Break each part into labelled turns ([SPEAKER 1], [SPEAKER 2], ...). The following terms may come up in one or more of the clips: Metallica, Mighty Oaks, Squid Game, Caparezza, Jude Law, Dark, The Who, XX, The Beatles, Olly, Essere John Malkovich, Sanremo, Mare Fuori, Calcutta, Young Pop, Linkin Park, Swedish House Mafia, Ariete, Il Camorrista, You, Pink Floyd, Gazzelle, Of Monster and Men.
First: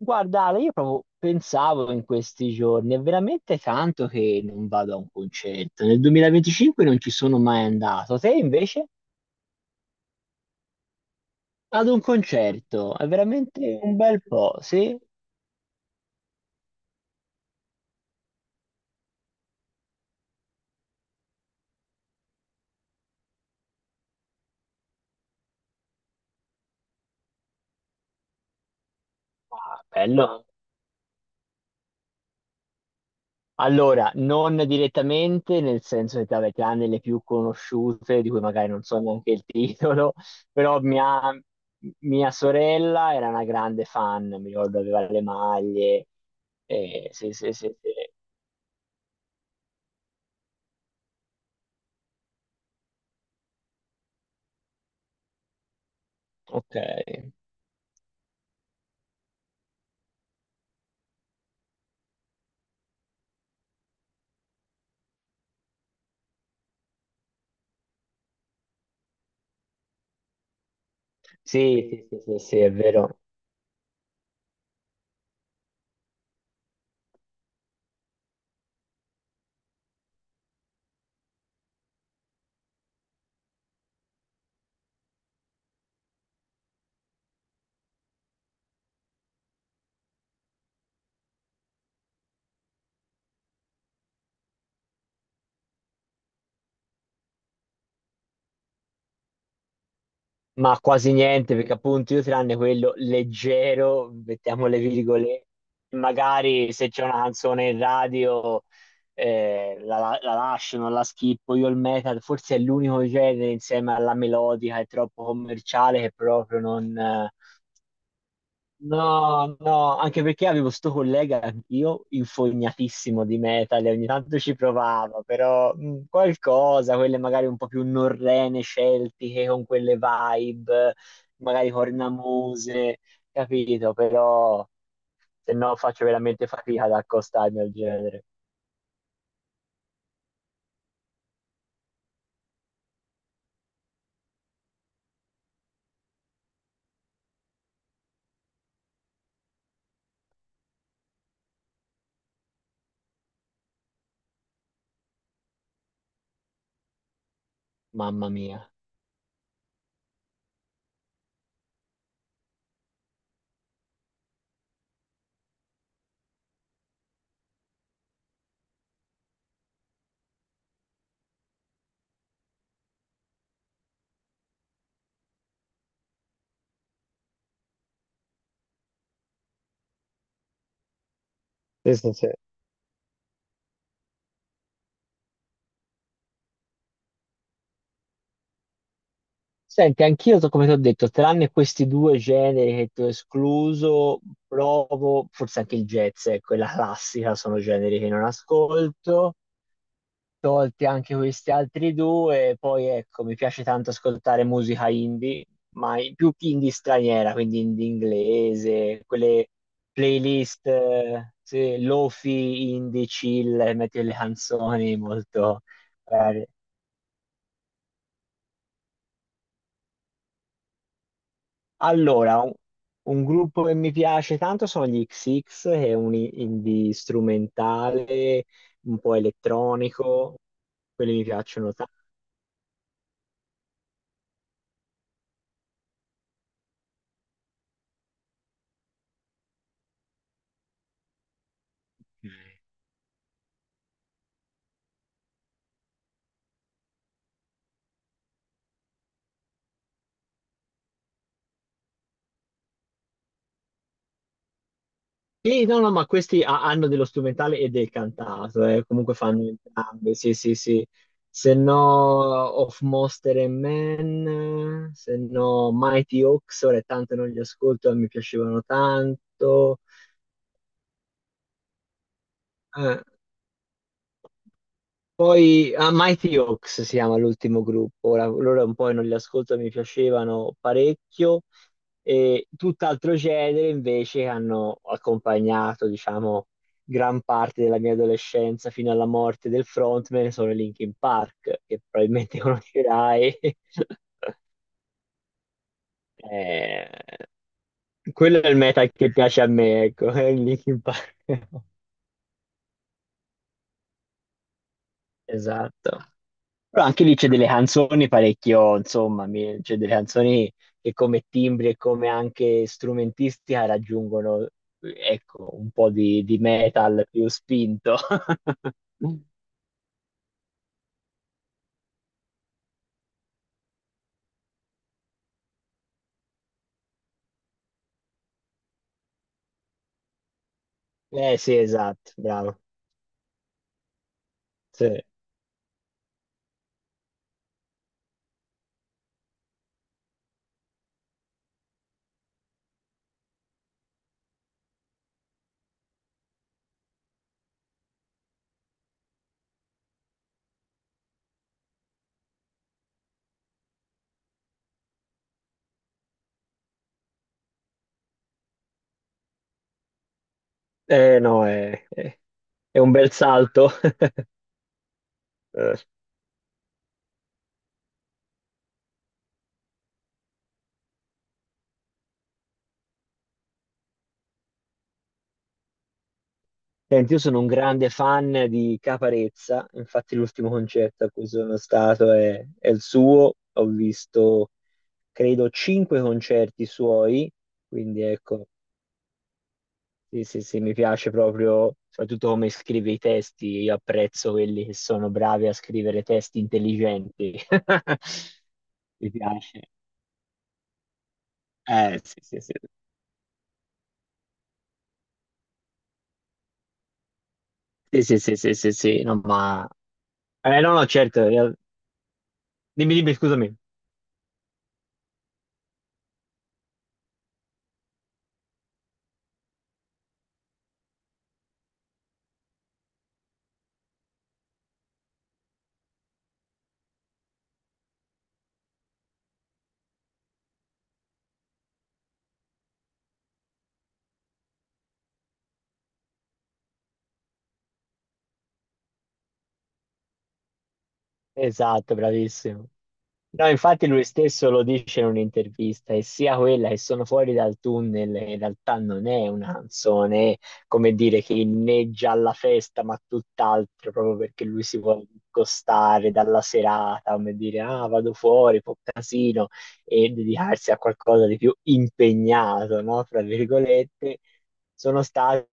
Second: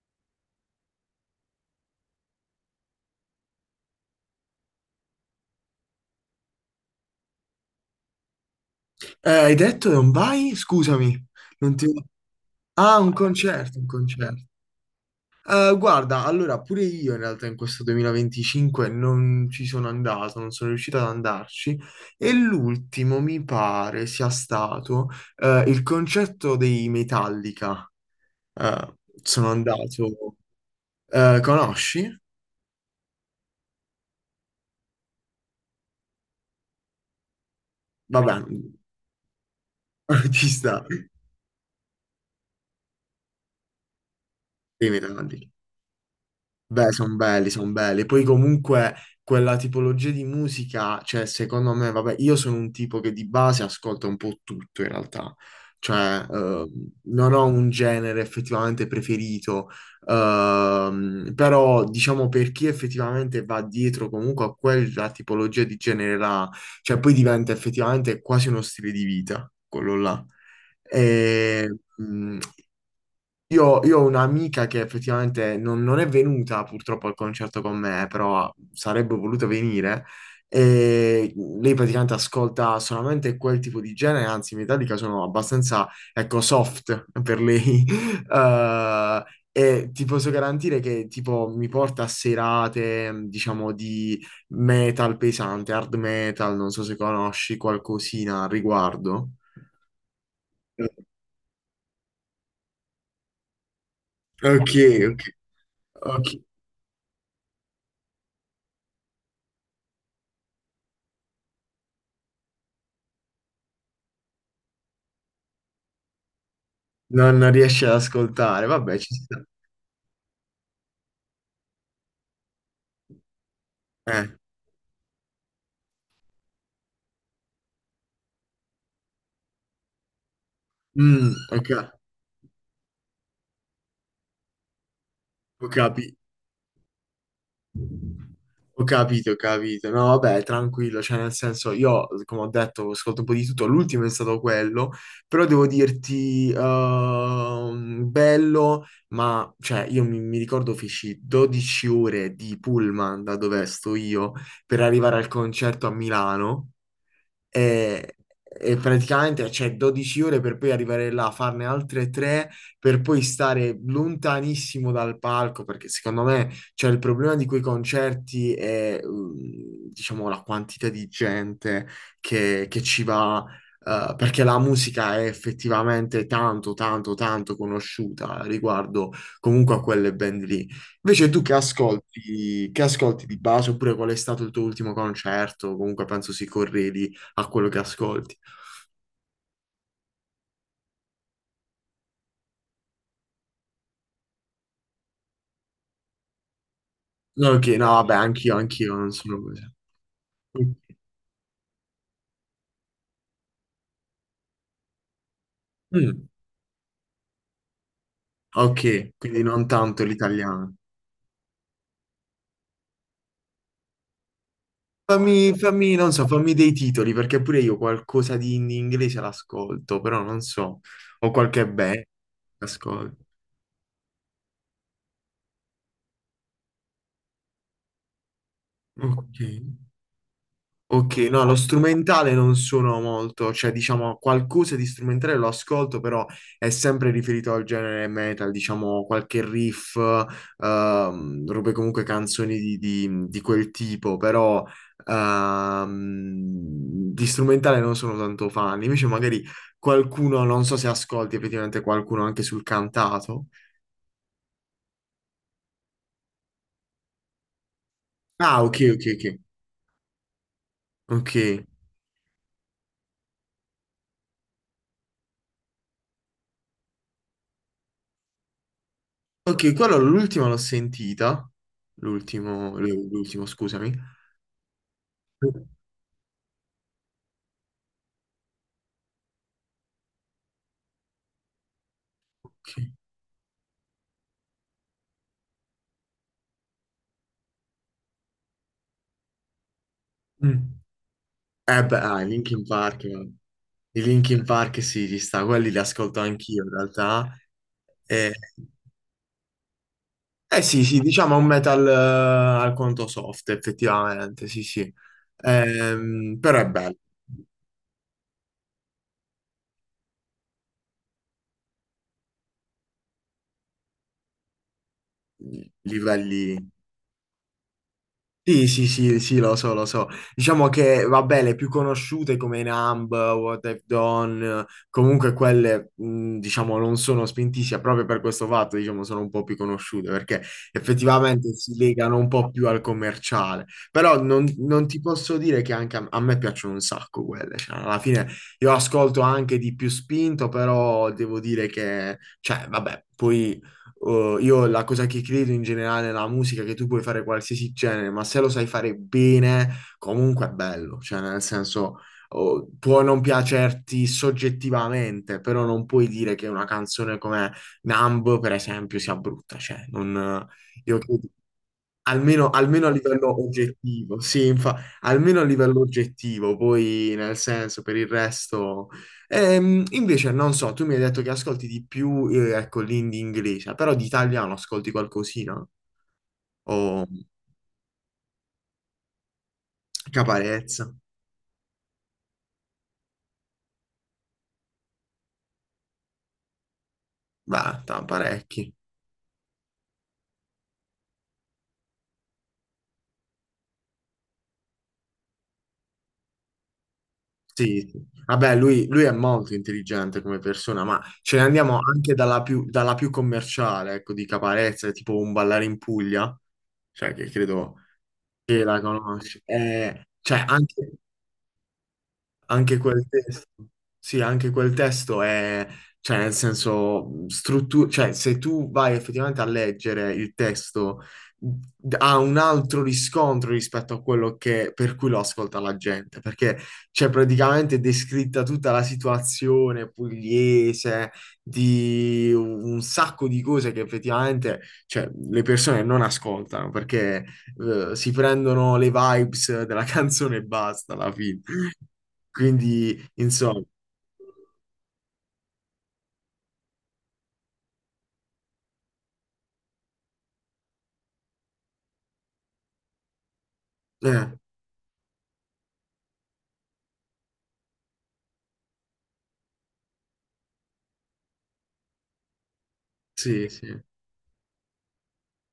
[SPEAKER 1] Guarda, Ale, io proprio pensavo in questi giorni, è veramente tanto che non vado a un concerto. Nel 2025 non ci sono mai andato. Te invece
[SPEAKER 2] Hai detto che non vai? Scusami, non ti...
[SPEAKER 1] ad un concerto,
[SPEAKER 2] Ah,
[SPEAKER 1] è
[SPEAKER 2] un
[SPEAKER 1] veramente
[SPEAKER 2] concerto, un
[SPEAKER 1] un bel
[SPEAKER 2] concerto.
[SPEAKER 1] po', sì?
[SPEAKER 2] Guarda, allora, pure io in realtà in questo 2025 non ci sono andato, non sono riuscito ad andarci e l'ultimo mi pare sia stato il concerto dei Metallica. Eh, sono
[SPEAKER 1] Ah,
[SPEAKER 2] andato...
[SPEAKER 1] bello.
[SPEAKER 2] conosci?
[SPEAKER 1] Allora, non direttamente, nel senso che vabbè, tranne le più conosciute, di
[SPEAKER 2] Vabbè,
[SPEAKER 1] cui magari non so neanche il titolo,
[SPEAKER 2] ci
[SPEAKER 1] però
[SPEAKER 2] sta,
[SPEAKER 1] mia sorella era una grande fan, mi ricordo
[SPEAKER 2] dei
[SPEAKER 1] aveva le
[SPEAKER 2] Metallica.
[SPEAKER 1] maglie.
[SPEAKER 2] Beh, sono
[SPEAKER 1] Sì,
[SPEAKER 2] belli,
[SPEAKER 1] sì,
[SPEAKER 2] sono
[SPEAKER 1] sì, sì.
[SPEAKER 2] belli. Poi comunque quella tipologia di musica, cioè secondo me, vabbè, io sono un tipo che di base ascolta un po' tutto in realtà. Cioè,
[SPEAKER 1] Ok.
[SPEAKER 2] non ho un genere effettivamente preferito. Però diciamo per chi effettivamente va dietro comunque a quella tipologia di genere là, cioè poi diventa effettivamente quasi uno stile di vita, quello là.
[SPEAKER 1] Sì,
[SPEAKER 2] E,
[SPEAKER 1] sì, sì,
[SPEAKER 2] mh,
[SPEAKER 1] sì, sì, è vero,
[SPEAKER 2] io ho un'amica che effettivamente non è venuta purtroppo al concerto con me, però sarebbe voluta venire. E lei praticamente ascolta solamente quel tipo di genere, anzi, i Metallica sono abbastanza, ecco, soft per lei. Eh, e ti posso garantire che tipo mi porta a serate, diciamo, di metal pesante, hard metal, non so se conosci qualcosina al riguardo.
[SPEAKER 1] ma quasi niente perché appunto io tranne quello leggero, mettiamo
[SPEAKER 2] Ok,
[SPEAKER 1] le
[SPEAKER 2] ok.
[SPEAKER 1] virgolette,
[SPEAKER 2] Ok,
[SPEAKER 1] magari se c'è una canzone in radio la lascio, non la schippo, io il metal forse è l'unico genere insieme alla melodica, è troppo commerciale che proprio non...
[SPEAKER 2] Non riesci ad ascoltare, vabbè, ci sta.
[SPEAKER 1] No, no, anche perché avevo sto collega anch'io, infognatissimo di metal, e ogni
[SPEAKER 2] Eh.
[SPEAKER 1] tanto ci provava, però qualcosa, quelle magari un po' più norrene, celtiche, con quelle vibe,
[SPEAKER 2] Mm, ho,
[SPEAKER 1] magari
[SPEAKER 2] ca-
[SPEAKER 1] cornamuse, capito? Però se
[SPEAKER 2] ho
[SPEAKER 1] no faccio
[SPEAKER 2] capi-
[SPEAKER 1] veramente fatica ad accostarmi al genere,
[SPEAKER 2] ho capito, ho capito. No, vabbè, tranquillo, cioè nel senso, io, come ho detto, ascolto un po' di tutto, l'ultimo è stato quello, però devo dirti, bello, ma, cioè, mi ricordo feci 12 ore di pullman da dove sto io per arrivare al concerto a Milano. E,
[SPEAKER 1] mamma mia.
[SPEAKER 2] e praticamente c'è 12 ore per poi arrivare là, farne altre tre per poi stare lontanissimo dal palco, perché secondo me c'è il problema di quei concerti è, mm, diciamo, la quantità di gente che ci va. Perché la musica è effettivamente tanto, tanto, tanto conosciuta riguardo comunque a quelle band lì. Invece tu
[SPEAKER 1] Sì, sì, sì.
[SPEAKER 2] che ascolti di base, oppure qual è stato il tuo ultimo concerto? Comunque penso si corredi a quello che ascolti.
[SPEAKER 1] Senti, anch'io, come ti ho detto, tranne questi due generi che ti ho escluso, provo, forse anche il jazz, ecco, è la classica,
[SPEAKER 2] No,
[SPEAKER 1] sono
[SPEAKER 2] ok, no,
[SPEAKER 1] generi che
[SPEAKER 2] vabbè,
[SPEAKER 1] non
[SPEAKER 2] anch'io non
[SPEAKER 1] ascolto,
[SPEAKER 2] sono così. Mm,
[SPEAKER 1] tolti anche questi altri due, poi ecco, mi piace tanto ascoltare musica indie, ma
[SPEAKER 2] mm,
[SPEAKER 1] più indie straniera, quindi indie inglese,
[SPEAKER 2] ok, quindi
[SPEAKER 1] quelle
[SPEAKER 2] non tanto
[SPEAKER 1] playlist,
[SPEAKER 2] l'italiano.
[SPEAKER 1] sì, lofi, indie, chill, metti le canzoni molto...
[SPEAKER 2] Fammi, non so, fammi dei titoli, perché pure io qualcosa di in inglese l'ascolto, però non so, ho qualche band che
[SPEAKER 1] Allora,
[SPEAKER 2] ascolto.
[SPEAKER 1] un gruppo che mi piace tanto sono gli XX, che è un indie strumentale, un po'
[SPEAKER 2] Ok.
[SPEAKER 1] elettronico,
[SPEAKER 2] Ok,
[SPEAKER 1] quelli mi
[SPEAKER 2] no, lo
[SPEAKER 1] piacciono tanto.
[SPEAKER 2] strumentale non sono molto, cioè diciamo qualcosa di strumentale lo ascolto, però è sempre riferito al genere metal, diciamo qualche riff, robe comunque canzoni di quel tipo, però ehm, di strumentale non sono tanto fan, invece magari qualcuno, non so se ascolti effettivamente qualcuno anche sul cantato.
[SPEAKER 1] Sì, no, no, ma questi hanno dello strumentale e del
[SPEAKER 2] Ah,
[SPEAKER 1] cantato, comunque fanno entrambi, sì, sì, sì.
[SPEAKER 2] ok,
[SPEAKER 1] Se no, Of Monster and Men, se no, Mighty Oaks, ora è tanto non li ascolto, ma mi piacevano
[SPEAKER 2] ok,
[SPEAKER 1] tanto.
[SPEAKER 2] quello l'ultima l'ho sentita,
[SPEAKER 1] Eh,
[SPEAKER 2] l'ultimo, scusami. Ok.
[SPEAKER 1] Poi ah, Mighty Oaks si chiama l'ultimo gruppo, ora loro un po' non li ascolto, mi piacevano parecchio, e tutt'altro genere invece che hanno accompagnato, diciamo, gran parte della mia adolescenza fino alla morte del frontman sono i
[SPEAKER 2] Mm.
[SPEAKER 1] Linkin Park, che
[SPEAKER 2] Eh beh, ah, i
[SPEAKER 1] probabilmente
[SPEAKER 2] Linkin Park, eh.
[SPEAKER 1] conoscerai.
[SPEAKER 2] I Linkin Park sì, ci sta, quelli li ascolto anch'io in
[SPEAKER 1] Eh,
[SPEAKER 2] realtà. Eh,
[SPEAKER 1] quello è il metal che piace a me, ecco, è il
[SPEAKER 2] eh
[SPEAKER 1] Linkin
[SPEAKER 2] sì, sì,
[SPEAKER 1] Park.
[SPEAKER 2] diciamo un metal al conto soft, effettivamente, sì, sì.
[SPEAKER 1] Esatto.
[SPEAKER 2] Però è
[SPEAKER 1] Però
[SPEAKER 2] bello,
[SPEAKER 1] anche lì c'è delle canzoni parecchio, insomma, c'è delle canzoni che come timbri e come anche strumentistica raggiungono, ecco, un po' di
[SPEAKER 2] livelli
[SPEAKER 1] metal più spinto.
[SPEAKER 2] sì, sì, sì, sì, lo so, lo so. Diciamo che, vabbè, le più conosciute come Numb, What I've Done, comunque quelle, diciamo, non sono spintissime proprio per questo fatto, diciamo, sono un po' più conosciute perché
[SPEAKER 1] Eh
[SPEAKER 2] effettivamente
[SPEAKER 1] sì,
[SPEAKER 2] si
[SPEAKER 1] esatto,
[SPEAKER 2] legano un po'
[SPEAKER 1] bravo.
[SPEAKER 2] più al commerciale. Però non ti
[SPEAKER 1] Sì.
[SPEAKER 2] posso dire che anche a me piacciono un sacco quelle, cioè, alla fine io ascolto anche di più spinto, però devo dire che, cioè, vabbè, poi... io la cosa che credo in generale nella musica è che tu puoi fare qualsiasi genere, ma se lo sai fare bene, comunque è bello. Cioè, nel senso, oh, può non piacerti soggettivamente, però non puoi dire che una canzone come Numb, per esempio, sia brutta. Cioè, non, io
[SPEAKER 1] Eh
[SPEAKER 2] credo-
[SPEAKER 1] no,
[SPEAKER 2] Almeno,
[SPEAKER 1] è
[SPEAKER 2] almeno a
[SPEAKER 1] un bel
[SPEAKER 2] livello
[SPEAKER 1] salto.
[SPEAKER 2] oggettivo, sì, almeno a
[SPEAKER 1] Eh,
[SPEAKER 2] livello oggettivo, poi nel senso per il resto. Invece, non so, tu mi hai detto che ascolti di più, ecco, l'indie inglese, però di italiano ascolti qualcosina? O
[SPEAKER 1] Senti, io sono un grande fan di Caparezza, infatti l'ultimo
[SPEAKER 2] Caparezza?
[SPEAKER 1] concerto a cui sono stato è il suo, ho visto credo 5 concerti suoi,
[SPEAKER 2] Beh,
[SPEAKER 1] quindi ecco,
[SPEAKER 2] parecchi.
[SPEAKER 1] sì, sì, sì, mi piace proprio, soprattutto come scrive i testi, io apprezzo quelli che sono bravi a scrivere testi intelligenti.
[SPEAKER 2] Sì, sì. Vabbè, lui è
[SPEAKER 1] Mi
[SPEAKER 2] molto
[SPEAKER 1] piace.
[SPEAKER 2] intelligente come persona, ma ce ne andiamo anche
[SPEAKER 1] Sì, sì, sì.
[SPEAKER 2] dalla più commerciale, ecco, di Caparezza, tipo un ballare in Puglia, cioè che credo
[SPEAKER 1] Sì, sì, sì, sì,
[SPEAKER 2] sì,
[SPEAKER 1] sì,
[SPEAKER 2] la
[SPEAKER 1] sì, no,
[SPEAKER 2] conosci.
[SPEAKER 1] ma...
[SPEAKER 2] Cioè,
[SPEAKER 1] No, no,
[SPEAKER 2] anche,
[SPEAKER 1] certo,
[SPEAKER 2] anche
[SPEAKER 1] dimmi,
[SPEAKER 2] quel
[SPEAKER 1] dimmi,
[SPEAKER 2] testo,
[SPEAKER 1] scusami.
[SPEAKER 2] sì, anche quel testo è, cioè, nel senso, struttura, cioè, se tu vai effettivamente a leggere il testo, ha un altro riscontro rispetto a quello che, per cui lo ascolta la gente, perché c'è praticamente descritta tutta la situazione pugliese, di un sacco di cose che effettivamente, cioè, le persone non ascoltano, perché, si prendono le vibes della canzone e basta alla fine.
[SPEAKER 1] Esatto, bravissimo.
[SPEAKER 2] Quindi,
[SPEAKER 1] No,
[SPEAKER 2] insomma,
[SPEAKER 1] infatti lui stesso lo dice in un'intervista, e sia quella che sono fuori dal tunnel, in realtà non è una canzone, come dire, che inneggia alla festa, ma tutt'altro, proprio
[SPEAKER 2] eh,
[SPEAKER 1] perché lui si vuole discostare dalla serata, come dire, ah, vado fuori, po' casino, e dedicarsi a qualcosa di più impegnato, no? Fra
[SPEAKER 2] sì, sì,
[SPEAKER 1] virgolette, sono state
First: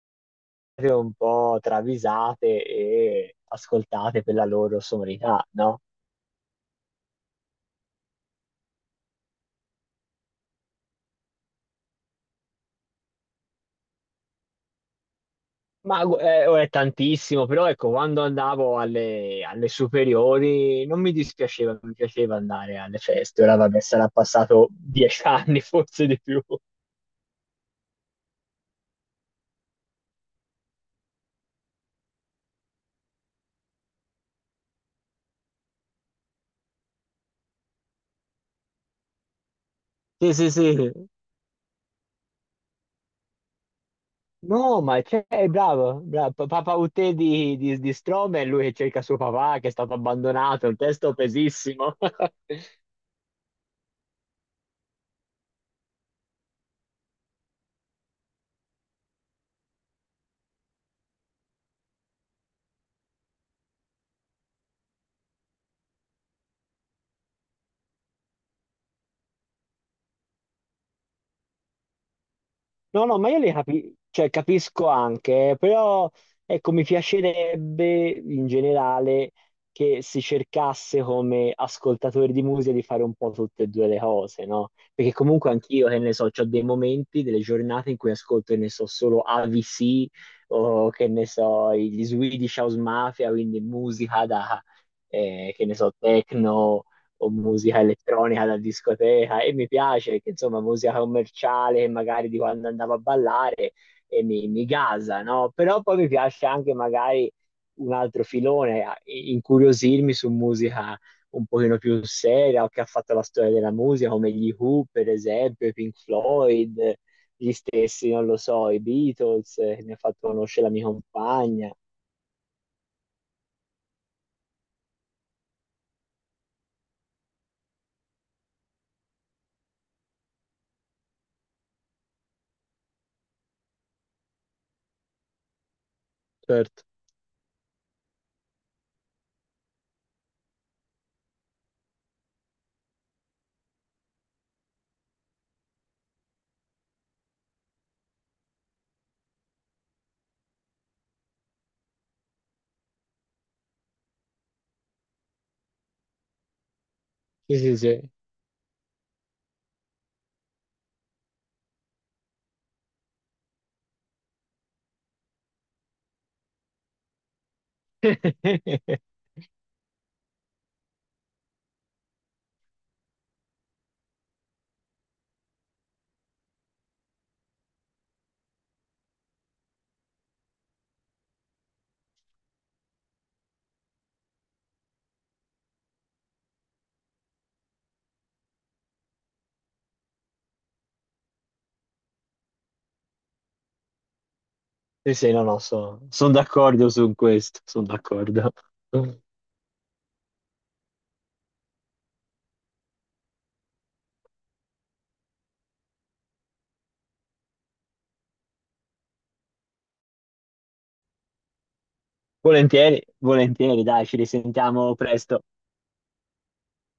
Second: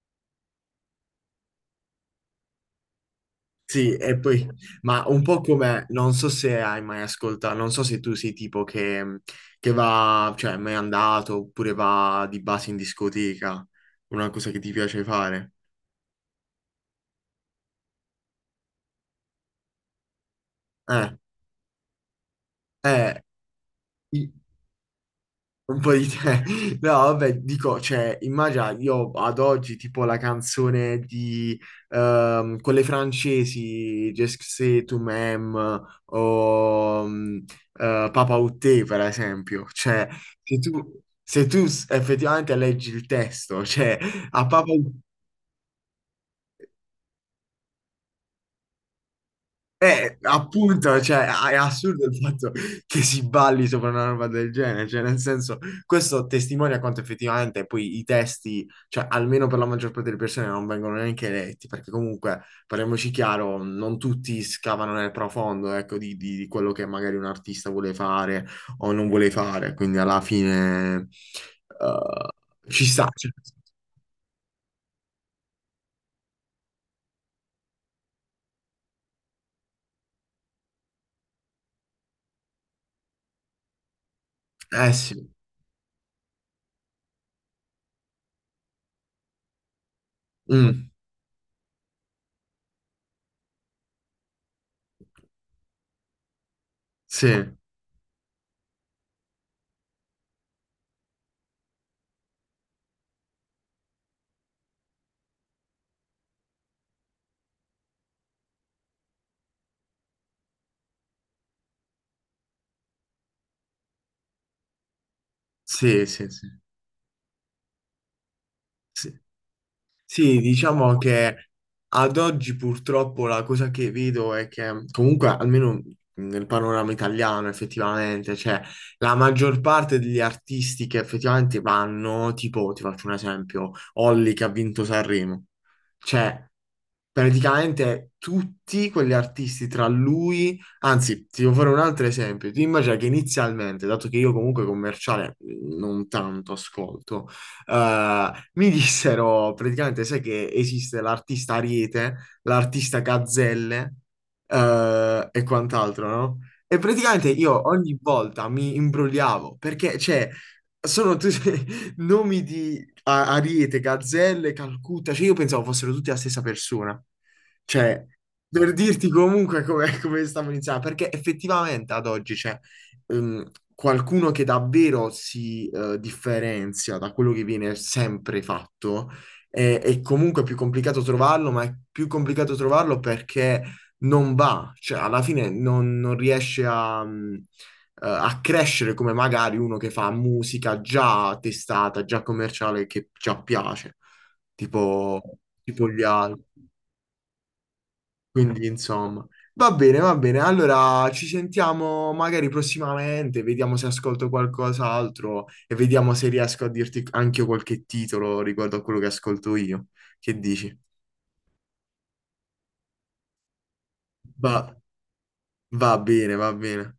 [SPEAKER 1] un po' travisate e
[SPEAKER 2] sì, e
[SPEAKER 1] ascoltate per la
[SPEAKER 2] poi,
[SPEAKER 1] loro
[SPEAKER 2] ma un po'
[SPEAKER 1] sonorità, no?
[SPEAKER 2] come, non so se hai mai ascoltato, non so se tu sei tipo che va, cioè, è mai andato oppure va di base in discoteca, una cosa che ti piace fare.
[SPEAKER 1] Ma oh, è tantissimo, però ecco, quando andavo alle superiori non mi
[SPEAKER 2] Eh,
[SPEAKER 1] dispiaceva, mi piaceva andare alle
[SPEAKER 2] eh,
[SPEAKER 1] feste. Ora vabbè, sarà
[SPEAKER 2] i-
[SPEAKER 1] passato 10 anni,
[SPEAKER 2] Un po'
[SPEAKER 1] forse
[SPEAKER 2] di
[SPEAKER 1] di più.
[SPEAKER 2] te. No, vabbè, dico, cioè, immagina, io ad oggi, tipo la canzone di quelle francesi, Je sais tu m'aimes, o mm, Papa Outé, per esempio. Cioè,
[SPEAKER 1] Sì, sì, sì.
[SPEAKER 2] se tu effettivamente leggi il testo, cioè, a Papa
[SPEAKER 1] No, ma c'è, è bravo, bravo. Papà Uté di Strohm è lui che cerca suo papà, che è stato
[SPEAKER 2] eh,
[SPEAKER 1] abbandonato, è un
[SPEAKER 2] appunto,
[SPEAKER 1] testo
[SPEAKER 2] cioè, è
[SPEAKER 1] pesissimo.
[SPEAKER 2] assurdo il fatto che si balli sopra una roba del genere, cioè, nel senso, questo testimonia quanto effettivamente poi i testi, cioè, almeno per la maggior parte delle persone non vengono neanche letti, perché comunque, parliamoci chiaro, non tutti scavano nel profondo, ecco, di quello che magari un artista vuole fare o non vuole fare, quindi alla fine, ci
[SPEAKER 1] No,
[SPEAKER 2] sta,
[SPEAKER 1] no, ma
[SPEAKER 2] cioè.
[SPEAKER 1] io le cioè, capisco anche, però ecco, mi piacerebbe in generale che si cercasse come ascoltatori di musica di fare un po' tutte e due le cose, no?
[SPEAKER 2] Eh
[SPEAKER 1] Perché
[SPEAKER 2] sì,
[SPEAKER 1] comunque anch'io, che ne so, ho dei momenti, delle giornate in cui ascolto, che ne so, solo AVC
[SPEAKER 2] mm,
[SPEAKER 1] o che ne so, gli Swedish House Mafia, quindi musica da, che ne so, techno o
[SPEAKER 2] sì,
[SPEAKER 1] musica elettronica da discoteca e mi piace che insomma musica commerciale che magari di quando andavo a ballare e mi gasa, no? Però poi mi piace anche magari un altro filone, incuriosirmi su musica un pochino più seria o che ha fatto la storia della musica come gli Who per esempio, i Pink
[SPEAKER 2] sì, sì, sì,
[SPEAKER 1] Floyd, gli stessi, non lo so, i
[SPEAKER 2] sì.
[SPEAKER 1] Beatles, che mi ha fatto
[SPEAKER 2] Sì,
[SPEAKER 1] conoscere la mia
[SPEAKER 2] diciamo che
[SPEAKER 1] compagna.
[SPEAKER 2] ad oggi purtroppo la cosa che vedo è che comunque almeno nel panorama italiano effettivamente, cioè la maggior parte degli artisti che effettivamente vanno, tipo ti faccio un esempio, Olly che ha vinto Sanremo, cioè
[SPEAKER 1] Certo.
[SPEAKER 2] praticamente tutti quegli artisti tra lui, anzi ti devo fare un altro esempio, ti immagina che inizialmente, dato che io comunque commerciale non tanto ascolto, eh, mi dissero praticamente, sai che esiste l'artista Ariete, l'artista Gazzelle e quant'altro, no? E praticamente
[SPEAKER 1] Sì,
[SPEAKER 2] io
[SPEAKER 1] sì,
[SPEAKER 2] ogni
[SPEAKER 1] sì.
[SPEAKER 2] volta mi imbrogliavo perché, cioè, sono tutti nomi Ariete, Gazzelle, Calcutta, cioè io pensavo fossero tutti la stessa persona. Cioè, per dirti comunque come, come stavo iniziando, perché effettivamente ad oggi, cioè, ehm, qualcuno che davvero si differenzia da quello che viene sempre fatto, è comunque più complicato trovarlo, ma è più complicato trovarlo perché non va, cioè alla fine non riesce a, a crescere come magari uno che fa musica già testata, già commerciale, che già piace,
[SPEAKER 1] Sì, sì, no, no,
[SPEAKER 2] tipo
[SPEAKER 1] sono
[SPEAKER 2] gli altri.
[SPEAKER 1] d'accordo su questo, sono d'accordo.
[SPEAKER 2] Quindi, insomma, va bene, va bene. Allora ci sentiamo magari prossimamente, vediamo se ascolto qualcos'altro e vediamo se riesco a dirti anche io qualche titolo riguardo a quello che ascolto io. Che dici?
[SPEAKER 1] Volentieri, volentieri, dai, ci
[SPEAKER 2] Va,
[SPEAKER 1] risentiamo presto.
[SPEAKER 2] va bene, va bene.